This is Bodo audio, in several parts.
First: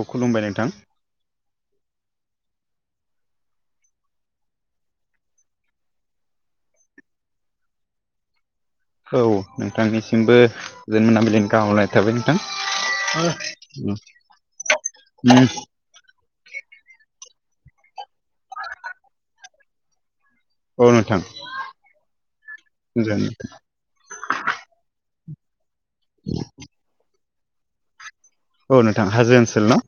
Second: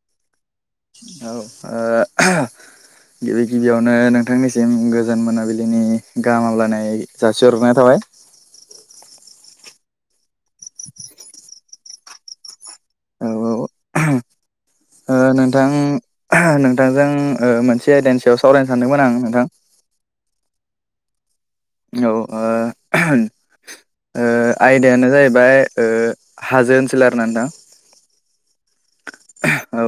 औ खुलुमबाय नोंथां। औ ओ गिबि-गिबियावनो नोंथांनिसिम गोजोन मोनाबिलिनि गाहाम हामलायनाय जासिहरनाय थाबाय। औ नोंथांनिसिमबो गोजोन मोनाबिलिनि गाहाम हामग्लायनाय थाबाय औ औ नोंथां। ओ नोंथां, नोंथांजों ओ मोनसे आयदानि सायाव सावरायनो सानदोंमोन आं नोंथां। औ नोंथां। औ आयदायानो जाहैबाय' ओ हाजो ओनसोल आरो ना नोंथां। औ नोंथां हाजो ओनसोल न औ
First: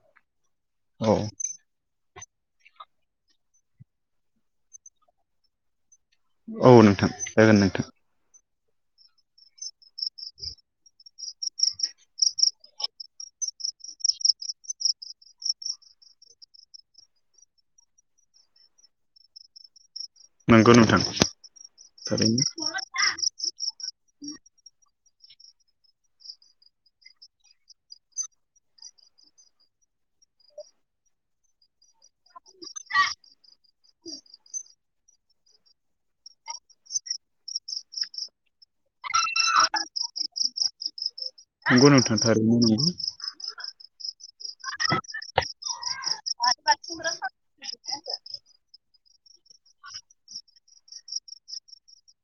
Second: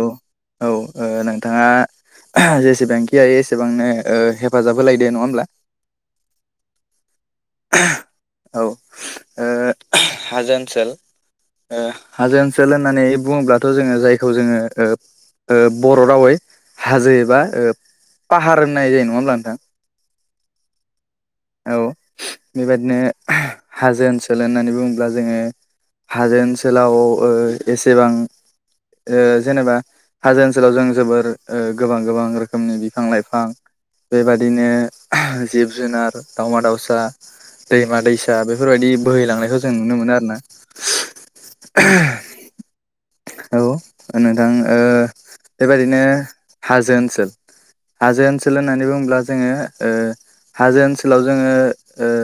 औ। नोंथाङा जेसेबांखि हायो एसेबांनो ओ हेफाजाब होलायदो नङा होमबा। औ नोंथां जागोन नोंथां। औ ओ हाजो ओनसोल। ओ हाजो ओनसोल होननानै बुङोब्लाथ' जोङो जायखौ जोङो ओ ओ बर' रावै हाजो एबा ओ पाहार होननाय जायो नङा होमब्ला नोंथां। नंगौ नोंथां। औ थारैनो बेबायादिनो हाजो ओनसोल होननानै बुङोब्ला जोङो हाजो ओनसोलाव ओ एसेबां ओ जेनेबा हाजो ओनसोलाव जों जोबोर ओ गोबां गोबां रोखो रोखोमनि बिफां-लाइफां बेबादिनो जिब-जुनार दाावमा-दाउसा दैमा-दैसा बेफोरबायदि बोहैलांनायखौ जों नुनो मोनो आरो ना। नोंगौ नोथां थारैनो नोंगौ। औ नोंथां ओ बेबायादिनो हाजो ओनसोल हाजो ओनसोल होननानै बुङोब्ला जोङो ओ हाजो ओनसोलाव जोङो ओ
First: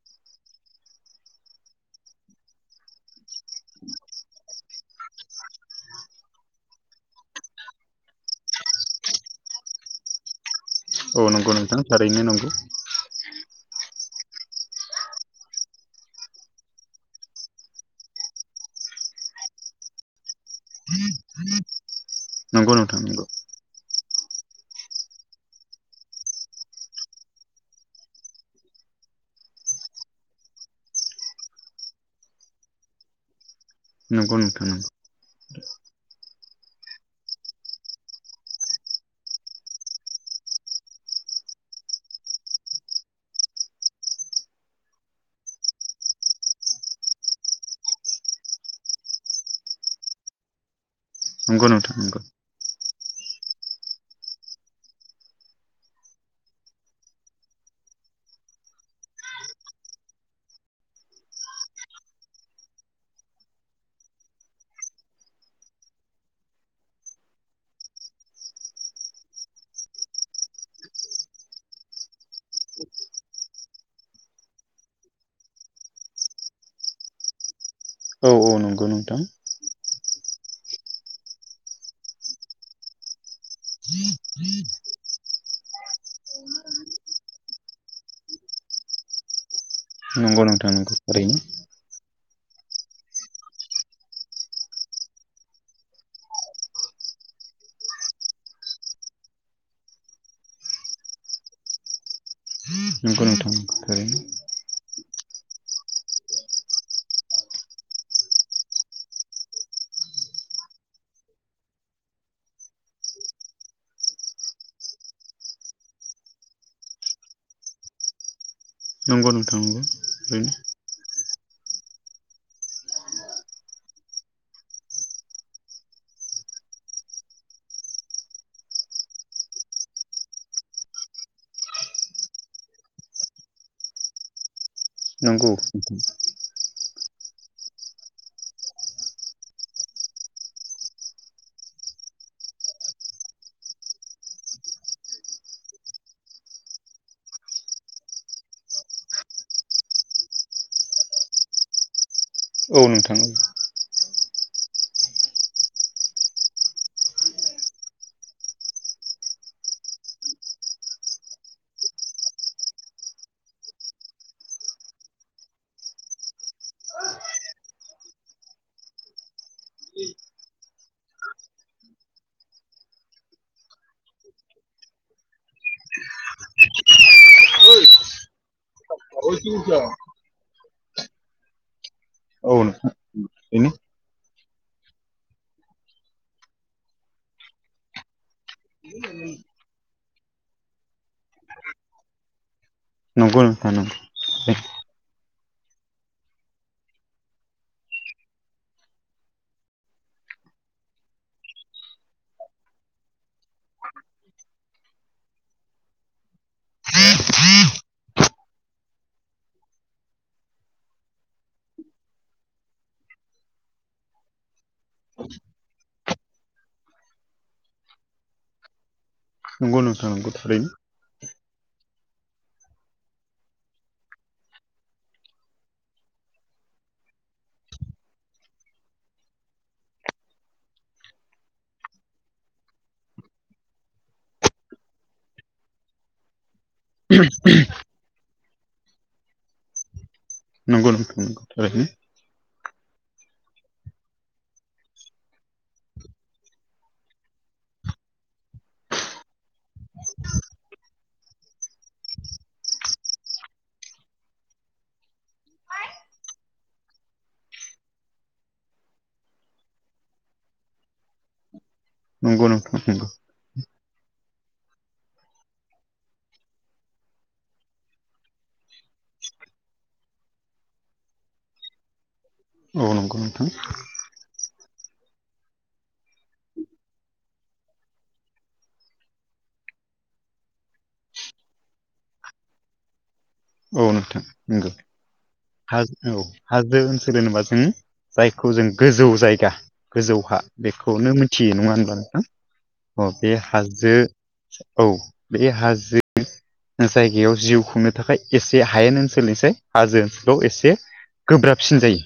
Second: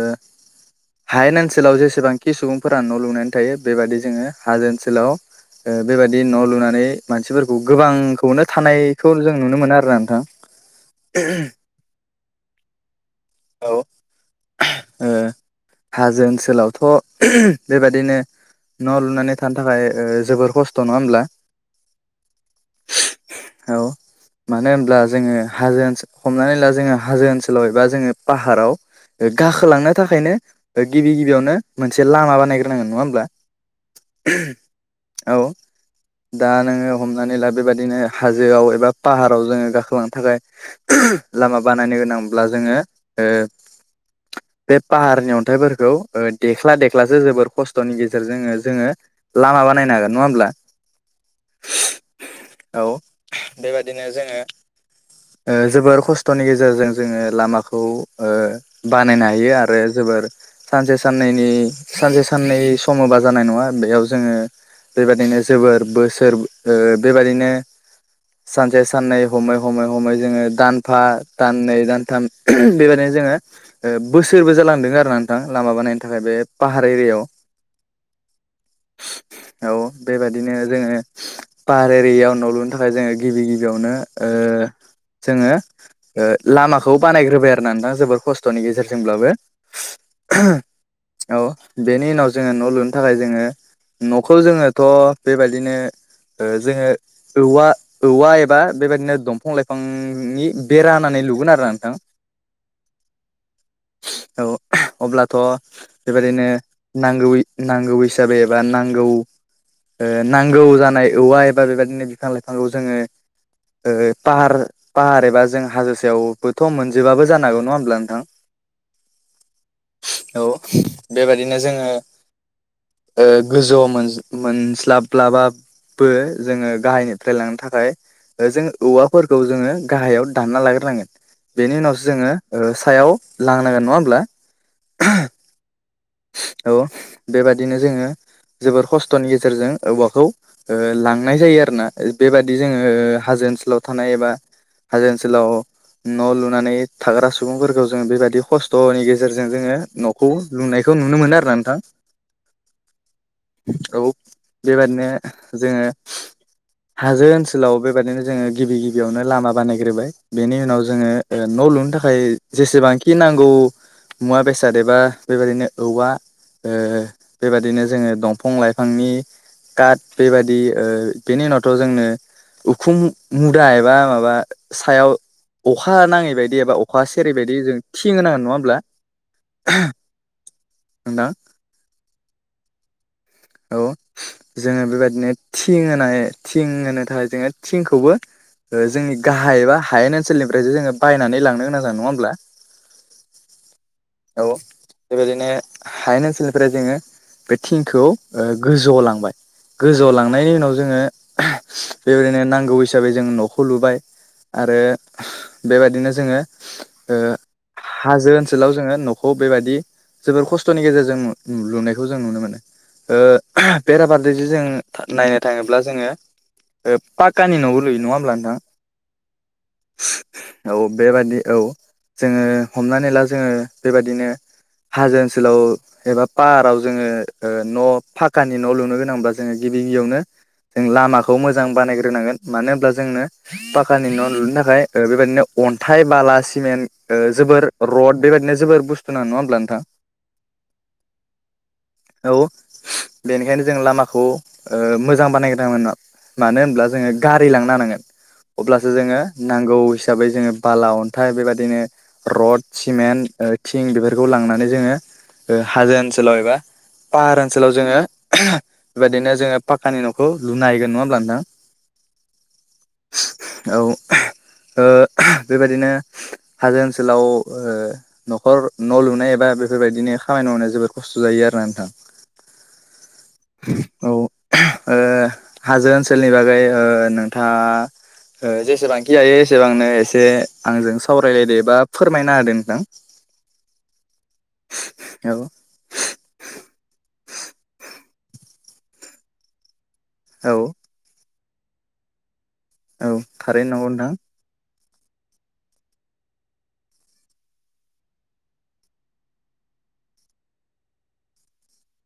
हायेन ओनसोलाव जेसेबांखि सुबुंफोरा न' लुनानै थायो बेबायदि जोङो हाजो ओनसोलाव ओ बेबायदि न' लुनानै मानसिफोरखौ गोबांखौनो थानायखौ जों नुनो मोनो आरो ना नोंथां। औ नंगौ [inaudible] नोंथां थारैनो नंगौ। औ हाजो ओनसोलावथ' बेबादिनो न' लुनानै थानो थाखाय ओ जोबोर खस्थ' नङा होमब्ला नंगौ नोंथां नंगौ। औ मानो होनब्ला जोङो हाजो ओनसोल हमनानै ला जोङो हाजो ओनसोलाव एबा जोङो पाहाराव' गाखोलांनो थाखायनो गिबि गिबियावनो मोनसे लामा बानायग्रोनांगोन नङा होमब्ला नंगौ नोंथां नांगौ। औ। दा नोङो हमनानै ला बेबायदिनो हाजोआव एबा पाहाराव जोङो गाखोलांनो थाखाय लामा बानायनो गोनांब्ला जोङो बे पाहारनि अन्थाइफोरखौ देख्ला देख्लासो जोबोर खस्थ'नि गेजेरजों जोङो लामा बानायनो हागोन नङा होमब्ला नंगौ नंथां नंगौ। औ बेबादिनो जोङो जोबोर खस्थ'नि गेजेरजों जोङो लामाखौ बानायनो हायो आरो जोबोर सानसे साननैनि सानसे साननै समोबा जानाय नङा बेयाव जोङो बेबायादिनो जोबोर बोसोर बेबायादिनो सानसे साननै हमै हमै हमै जोङो दानफा दाननै दानथाम बेबायदि जोङो बोसोरबो जालांदों आरो नोंथां लामा बानायनो थाखाय बे पाहार एरियायाव औ औ नंगौ नोंथां औ बेबायादिनो जोङो पाहार एरियाव न' लुनो थाखाय जोङो गिबि गिबियावनो जोङो लामाखौ बानायग्रोबाय आरो। नानै दां जोबोर खस्थ'नि गेजेरजोंब्लाबो नंगौ नोंथां नंगौ ओरैनो औ। बेनि उनाव जोङो न' लुनो थाखाय जोङो न'खौ जोङोथ' बेबायदिनो जोङो औवा औवा एबा बेबायदिनो दंफां लाइफांनि बेरा होननानै लुगोन आरो नोंथां। नंगौ नोंथां थारैनो बि औ अब्लाथ' बेबायदिनो नांगौ नांगौ हिसाबै एबा नांगौ नांगौ जानाय औवा एबा बेबदिनो बिफां लाइफांखौ जोङो पाहार पाहार एबा जों हाजो सायावबोथ' मोन जोबबाबो जानांगौ नङा होनोमब्ला नोंथां नंगौ नोंथांगौ औ ओरैनो बेबायदिनो जोङो गोजौ मोनस्लाब्लाबा बो जोङो गाहायनिफ्राय लांनो थाखाय जों औवाफोरखौ जोङो गाहायाव दानना लाग्रोनांगोन बेनि उनावसो जोङो सायाव लांनांगोन नङा होमब्ला नंगौ औ बेबादिनो जोङो जोबोर खस्थ'नि गेजेरजों औवाखौ लांनाय जायो आरोना बेबादि जोङो हाजो ओनसोलाव थानाय एबा हाजो ओनसोलाव न' लुनानै थाग्रा सुबुंफोरखौ जों बेबायाददि खस्थ'नि गेजेरजों जोङो न' खौ लुनायखौ नुनो मोनो आरोना नोंथां औ नोंथां औव औ बेबादिनो जोङो हाजो ओनसोलाव बेबदिनो जोङो गिबि गिबियावनो लामा बानायग्रोबाय बेनि उनाव ज जोङो न' लुनो थाखाय जेसेबांखि नांगौ मुवा बेसाद एबा बेबायदिनो औवा ओ बेबादिनो जोङो दंफां लाइफांनि काट बेबादि ओ बेनि उनावथ' जोंनो उखुम मुदा एबा माबा सायाव अखा नाङै बायदि एबा अखा सेरै बायदि जों थिं होनांगोन नङा होमब्ला होना नो बिनि [unintelligible] जोङो बेबायदिनो थिं होनाय थिं होनो थाखाय जोङो थिंखौबो जोंनि गाहाय एबा हायेन ओनसोलनिफ्रायसो जोङो बायनानै लांनो गोनां जादों नङा होमब्ला नंगौ जानांगौ औ बेबायदिनो हायेन ओनसोलनिफ्राय जोङो बे थिंखौ ओ गोजौ लांबाय गोजौआव लांनायनि उनाव जोङो बेबायदिनो नांगौ हिसाबै जोंङ न'खौ लुबाय आरो बेबादिनो जोङो हाजो ओनसोलाव जोङो न'खौ बेबायदि जोबोर खस्थ'नि गेजेरजों लुनायखौ जों नुनो मोनो ओ बेराफारसेजों जों नायनो थाङोब्ला जोङो ओ पाकानि न'बो लुयो नङा होमब्ला नोंथां नंगौ नोंथां औ थारैनो बेबादि औ जोङो हमनानै ला जोङो बेबाददिनो हाजो ओनसोलाव एबा पाराव जोङो ओ न' फाखानि न' लुनो गोनांबा जोङो गिबि गिबियावनो जों लामाखौ मोजां बानायग्रोनांगोन मानो होनब्ला जोंनो पाकानि न' लुनो थाखाय बेबायाददिनो अन्थाइ बाला सिमेन् जोबर रड बेबायदिनो जोबोर बुस्थु ना नङा होमब्ला नोंथां नंगौ नोंथां थारैनो औ बेनिखायनो जों लामाखौ ओ मोजां बानायग्रदोंमोना मानो होनब्ला जोङो गारि लांनो हानांगोन अब्लासो जोङो नांगौ हिसाबै जोङो बाला अन्थाइ बेबायदिनो रड सिमेन्ट थिं बेफोरखौ लांनानै जोङो हाजो ओनसोलाव एबा पाहार ओनसोलाव जोङो [unintelligible] बेबायदिनो जोङो पाकानि न'खौ लुनो हाहैगोन। नङा होमब्ला नोंथां? नंगौ नोंथां नंगौ। औ ओ बेबायाददिनो हाजो ओनसोलाव ओ न'खर न' लुनाय एबा बेफोरबायदिनो खामानि मावनाया जोबोद खस्थ' जायो आरो नोंथां। औ नंगौ नोंथां औ ओ हाजो ओनसोलनि बागै ओ नोंथाङा ओ जे- सेबांखि हायो एसेबांनो एसे आंजों सावरायलायदो एबा फोरमायना होदो नोंथां। औ नोंथां नंगौ। औ हाजो औ हाजो ओनसोल होनोबा जोंङो जायखौ जों गोजौ जायगा। गोजौ हा औ बेखौनो मिथियो। नङा होनब्ला नोंथां? अ औ बे थारैनो नंगौ हाजो औ बे हाजो जायगायाव जिउ खुंनो थाखाय एसे हायेन ओनसोल निसाया हाजो बेयाव एसे गोब्राबसिन जायो।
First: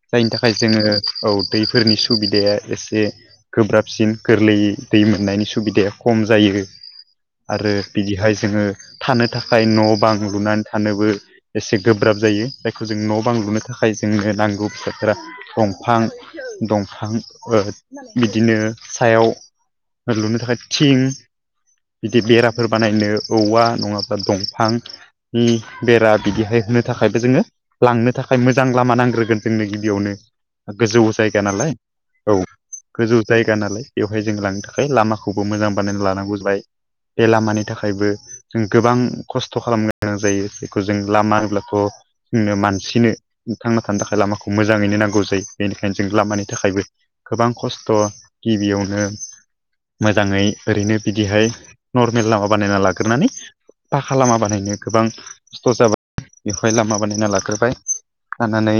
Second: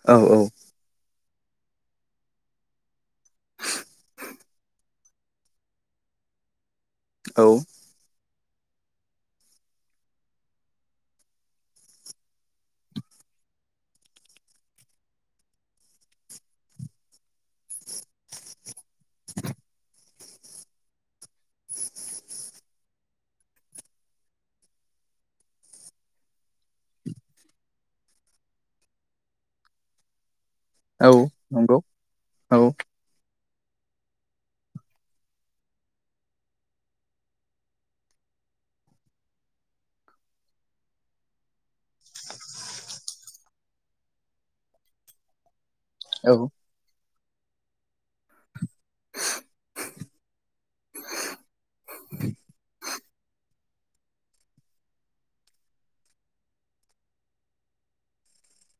नोंथां औ जायनि थाखाय जोङो औ दैफोरनि सुबिदाया एसे गोब्राबसिन गोरलैयै दै मोननायनि सुबिदाया खम जायो औ आरो बिदिहाय जोङो थानो थाखाय न'-बां लुनानै थानोबो एसे गोब्राब जायो। जायखौ जों न' बां लुनो थाखाय जोंनो नांगौ बेसादफोरा दंफां दंफां ओ बिदिनो सायाव लुनो थाखाय थिं बिदि बेराफोर बानायनो औवा नङाब्ला दंफां नि बेरा बिदिहाय होनो थाखायबो जोङो लांनो थाखाय मोजां लामा नांग्रोगोन जोंनो गिबियावनो। गोजौ औ जायगा नालाय नंगौ औ गोजौ जायगा नालाय बेवहाय जों लांनो थाखाय लामाखौबो मोजां बानायना लानांगौ जाबाय। बे लामानि थाखायबो जों गोबां खस्थ' खालामनो गोनां जायो। जेखौ जों लामा होनोब्लाथ' जोंनो मानसिनो थांना थानो थाखाय लामाखौ मोजाङैनो नांगौ जायो। बेनिखायनो जों औ लामानि थाखायबो गोबां खस्थ' गिबियावनो मोजाङै ओरैनो बिदिहाय नर्मेल लामा बानायना लाग्रो- नानै पाखा लामा बानायनो गोबां खस्थ' जाबाय बेवहाय लामा बानायना लाग्रोबाय लानानै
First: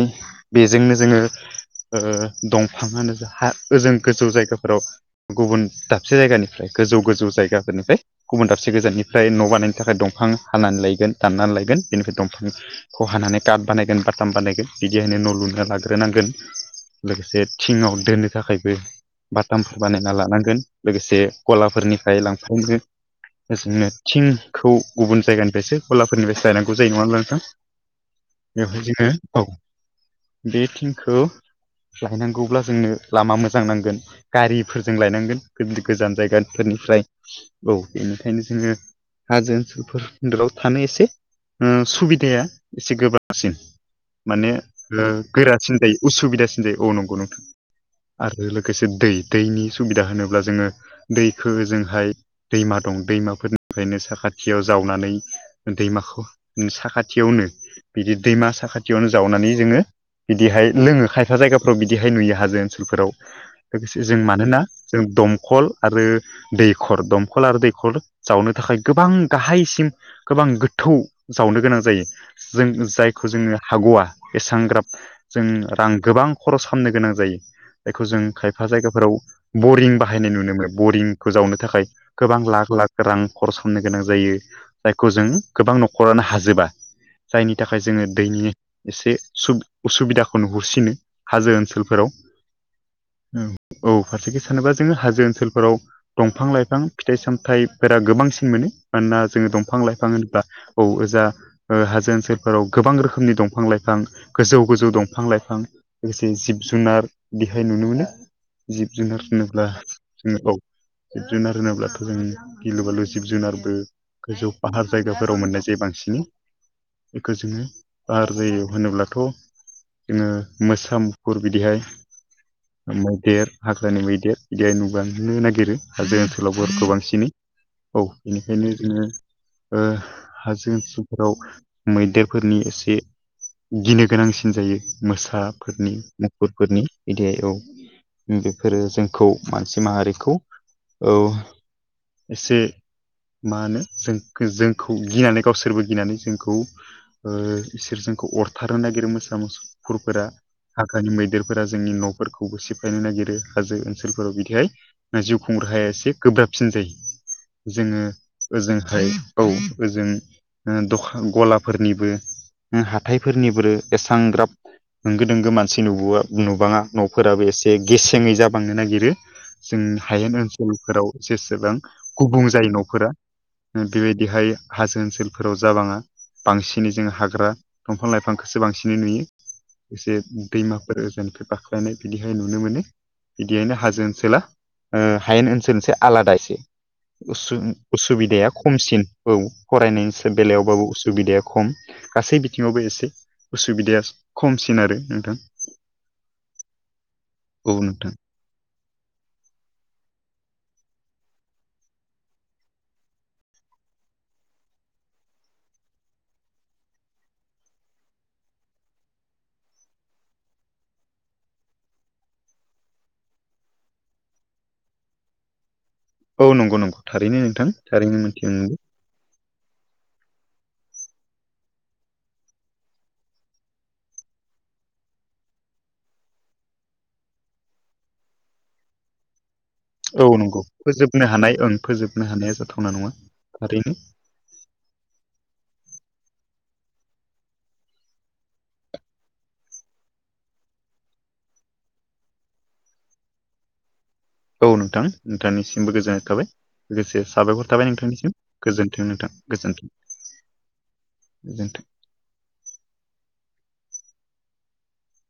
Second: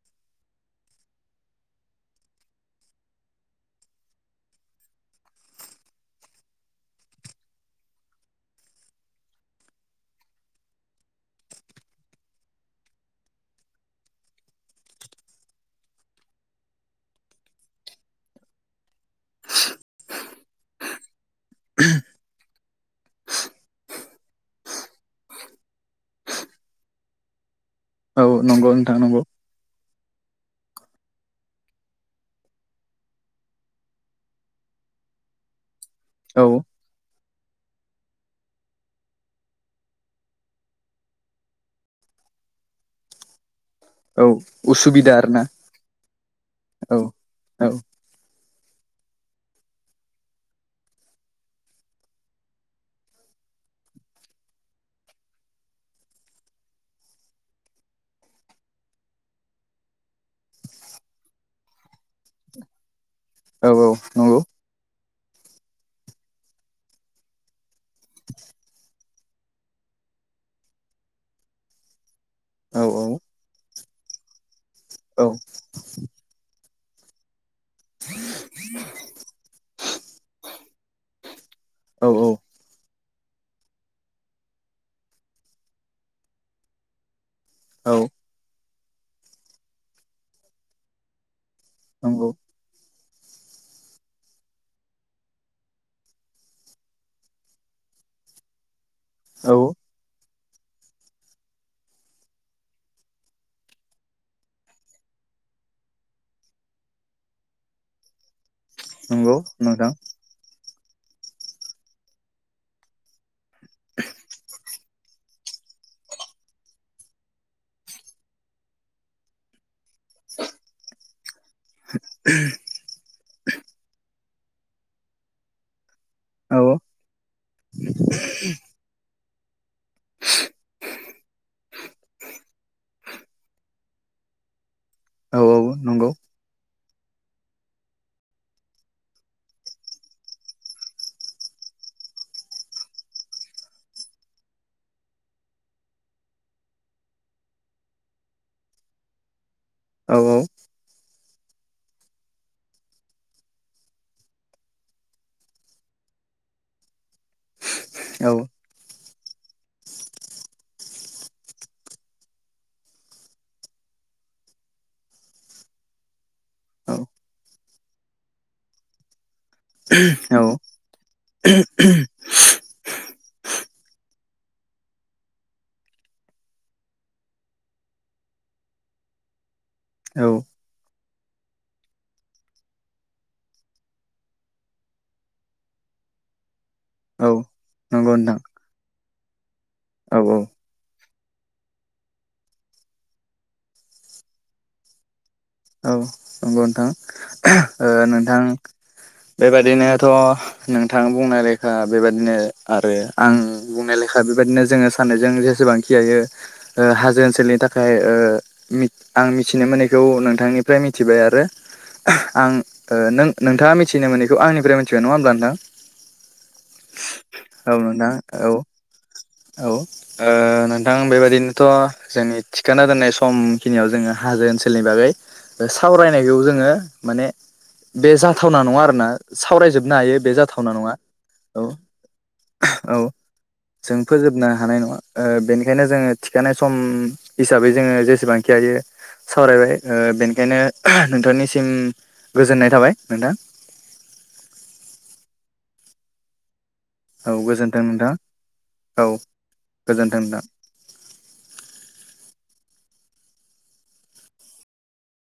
बेजोंनो जोङो ओ दंफाङानो जा हा ओजों गोजौ जायगाफोराव गुबुन दाबसे जायगानिफ्राय गोजौ गोजौ जायगाफोरनिफ्राय गुबुन दाबसे गोजाननिफ्राय न' बानायनो थाखाय दंफां हानानै लायगोन दाननानै लायगोन बेनिफ्राय दंफां खौ हानानै कात बानायगोन बाटाम बानायगोन बिदिहायनो न' लुनो लाग्रोनांगोन लोगोसे थिङाव दोनो थाखायबो बातामफोर बानायना लानांगोन लोगोसे गलाफोरनिफ्राय लांफायनो [unintelligible] थिंखौ गुबुन जायगानिफ्रायसो गलाफोरनिफ्रायसो लायनांगौ जायो। नङा होमबा नोंथां? औ नंगौ बेवहाय नोंथां जोङो नंगौ औ बे थिंखौ लायनांगौब्ला जोंनो लामा मोजां नांगोन गारिफोरजों लायनांगोन। गोजान औ जायगाफोरनिफ्राय औ बेनिखायनो जोङो हाजो ओनसोलफोराव थानो एसे उम सुबिदाया एसे गोब्राबसिन औ माने ओ उसुबिदा आरोना गोरासिन जायो उसुबिदासिन जायो। औ नंगौ नोंथां। औ आरो लोगोसे दै। दैनि सुबिदा होनोब्ला जोङो दैखो ओजोंहाय दैमा दं दैमाफोरनिफ्रायनो साखाथियाव जावनानै दैमाखौ साखाथियावनो बिदि दैमा साखाथियावनो जावनानै जोङो बिदिहाय लोङो खायफा जायगाफ्राव बिदिहाय नुयो हाजो ओनसोलफोराव। औ औ लोगोसे जों नंगौ मानोना जों दमखल आरो दैखर दंखल आरो दैखर हर जावनो थाखाय गोबां गाहायसिम गोबां गोथौ जावनो गोनां जायो जों औ जायखौ जोङो हागौवआ एसां ग्राब औ जों रां गोबां खरस खालामामनो गोनां जायो जायखौ जों खायफा जायगाफोराव बरिं बाहायनाय नुनो मोनो बरिंखौ जावनो थाखाय औ गोबां लाख लाख रां खरस खालामनो गोनां जायो जायखौ जों गोबां न'खरानो हाजोबा जायनि थाखाय औ जोङो दैनि एसे उसुबिदाखौ नुहरसिनो हाजो ओनसोल नंगौ औ फारसेथि सानोबा जोङो हाजो ओनसोलफोराव दंफां लाइफां फिथाइ सामथायाइफोरा गोबांसिन मोनो मानोना जोङो औ दंफां लाइफां होनोब्ला औजा हाजों ओनसोलफोराव गोबां रोखोमनि दंफां लाइफां गोजौ गोजौ दंफां लाइफां लोगोसे जिब जुनार बेहाय नुनो मोनो जिब जुनार नंगौ होनोब्ला नोंथां जोङो औ जिब जुनार होनोब्लाथ' जों गिलु बालु जिब जुनार गोजौ फाहार जायगाफोराव मोननाय जायो बांसिन बेखौ जोङो फाहार जायो होनोब्लाथ' जोङो मोसामुफुर बिदिहाय मैदेर हाग्रानि मैदेर बिदि नुुबांनो नागिरो आरो जों ओनसोलावबो औ गोबांसिनै औ बेनिखायनो जोङो हाजो ओनसोलफोराव मैदेरफोरनि एसे गिनो गोनांसिन जायो औ औ मोसाफोरनि नंगौ गुरफोरनि बिदियाव बेफोरो जोंखौ मानसि माहारिखौ औ एसे मा होनो जों जोंखौ गिनानै गावसोरबो गिनानै जोंखौ खौ इसोर जोंखौ अरथारनो नागिरो मोसा मोसौ औ गुुरफोरा हाग्रानि मैदेर फोरा जोंनि न'फोरखौबो सिफायनो नागिरो हाजो ओनसोलफोराव बिदिहाय जिउखुं राहाया एसे गोब्राबसिन जायो जोङो औ ओजोंहाय औ ओजों दखान गलाफोरनिबो हाथायफोरनिबो एसां ग्राब होंगो दोंगो मानसि नुबो नुबाङा औ न'फोराबो एसे गेसेङै जाबांनो नागिरो जों हायेन औ ओनसोलफोराव जेसेबां गुबुं जायो न'फोरा बेबायदिहाय हाजो ओनसोलफोराव जाबाङा बांसिनै जों हाग्रा दंफां लाइफांखौसो बांसिनै नुयो एसे औ दैमा गोजौनिफ्राय बाख्लायनाय बिदिहाय नुनो मोनो बिदियैनो हाजो ओनसोला हायेन ओनसोलनिसाय आलादा एसे औ नंगौ नोंथां असुबिदाया खमसिन औ औ फरायनायनि बेलायावबाबो असुबिदाया खम गासै बिथिङावबो एसे असुबिदाया खमसिन आरो नोंथां औ नंगौ नोंथां नोंथां बेबादिनोथ' नोंथां बुंनाय लेखा बेबायदिनो आरो आं बुंनाय लेखा बेबायदिनो जोङो साननायजों जेसेबां यो हाजो ओनसोलनि थाखाय आं मिथिनो मोननायखौ नों नोंथांनिफ्राय मिथिबाय आरो आं नों नोंथाङा मिथिनो मोनैखौ आंनिफ्राय मिथिबाय नङा होमब्ला नोंथां औ नंगौं-नंगौ थारैनो नोंथां औ थारैनो औ मिथिनो औ नोंथां बेबायदिनोथ' जोंनि थिखाना दोननाय समखिनियाव जोङो हाजो ओनसोलनि बागै सावरायनायखौ जोङो माने बे जाथावना नङा आरोना सावरायजोबनो हायो औ बे नंगौ जाथावना नङा फोजोबनो हानाय ओं फोजोबनो हानाया जाथावना औ-औ नङा थारैनो जों फोजोबनो हानाय नङा बेनिखायनो जोङो थिखानाय सम हिसाबै जोङो जेसेबांखि हायो सावरायबाय बेनिखायनो नोंथांनिसिम गोजोननाय थाबाय नोंथां औ नोंथां नोंथांनिसिमबो गोजोननाय थाबाय लोगोसे औ साबायखर गोजोन्थों थाबाय नोंथां नोंथांनिसिम औ गोजोन्थों नोंथां गोजोन गोजोन्थों नोंथां। [unintelligible]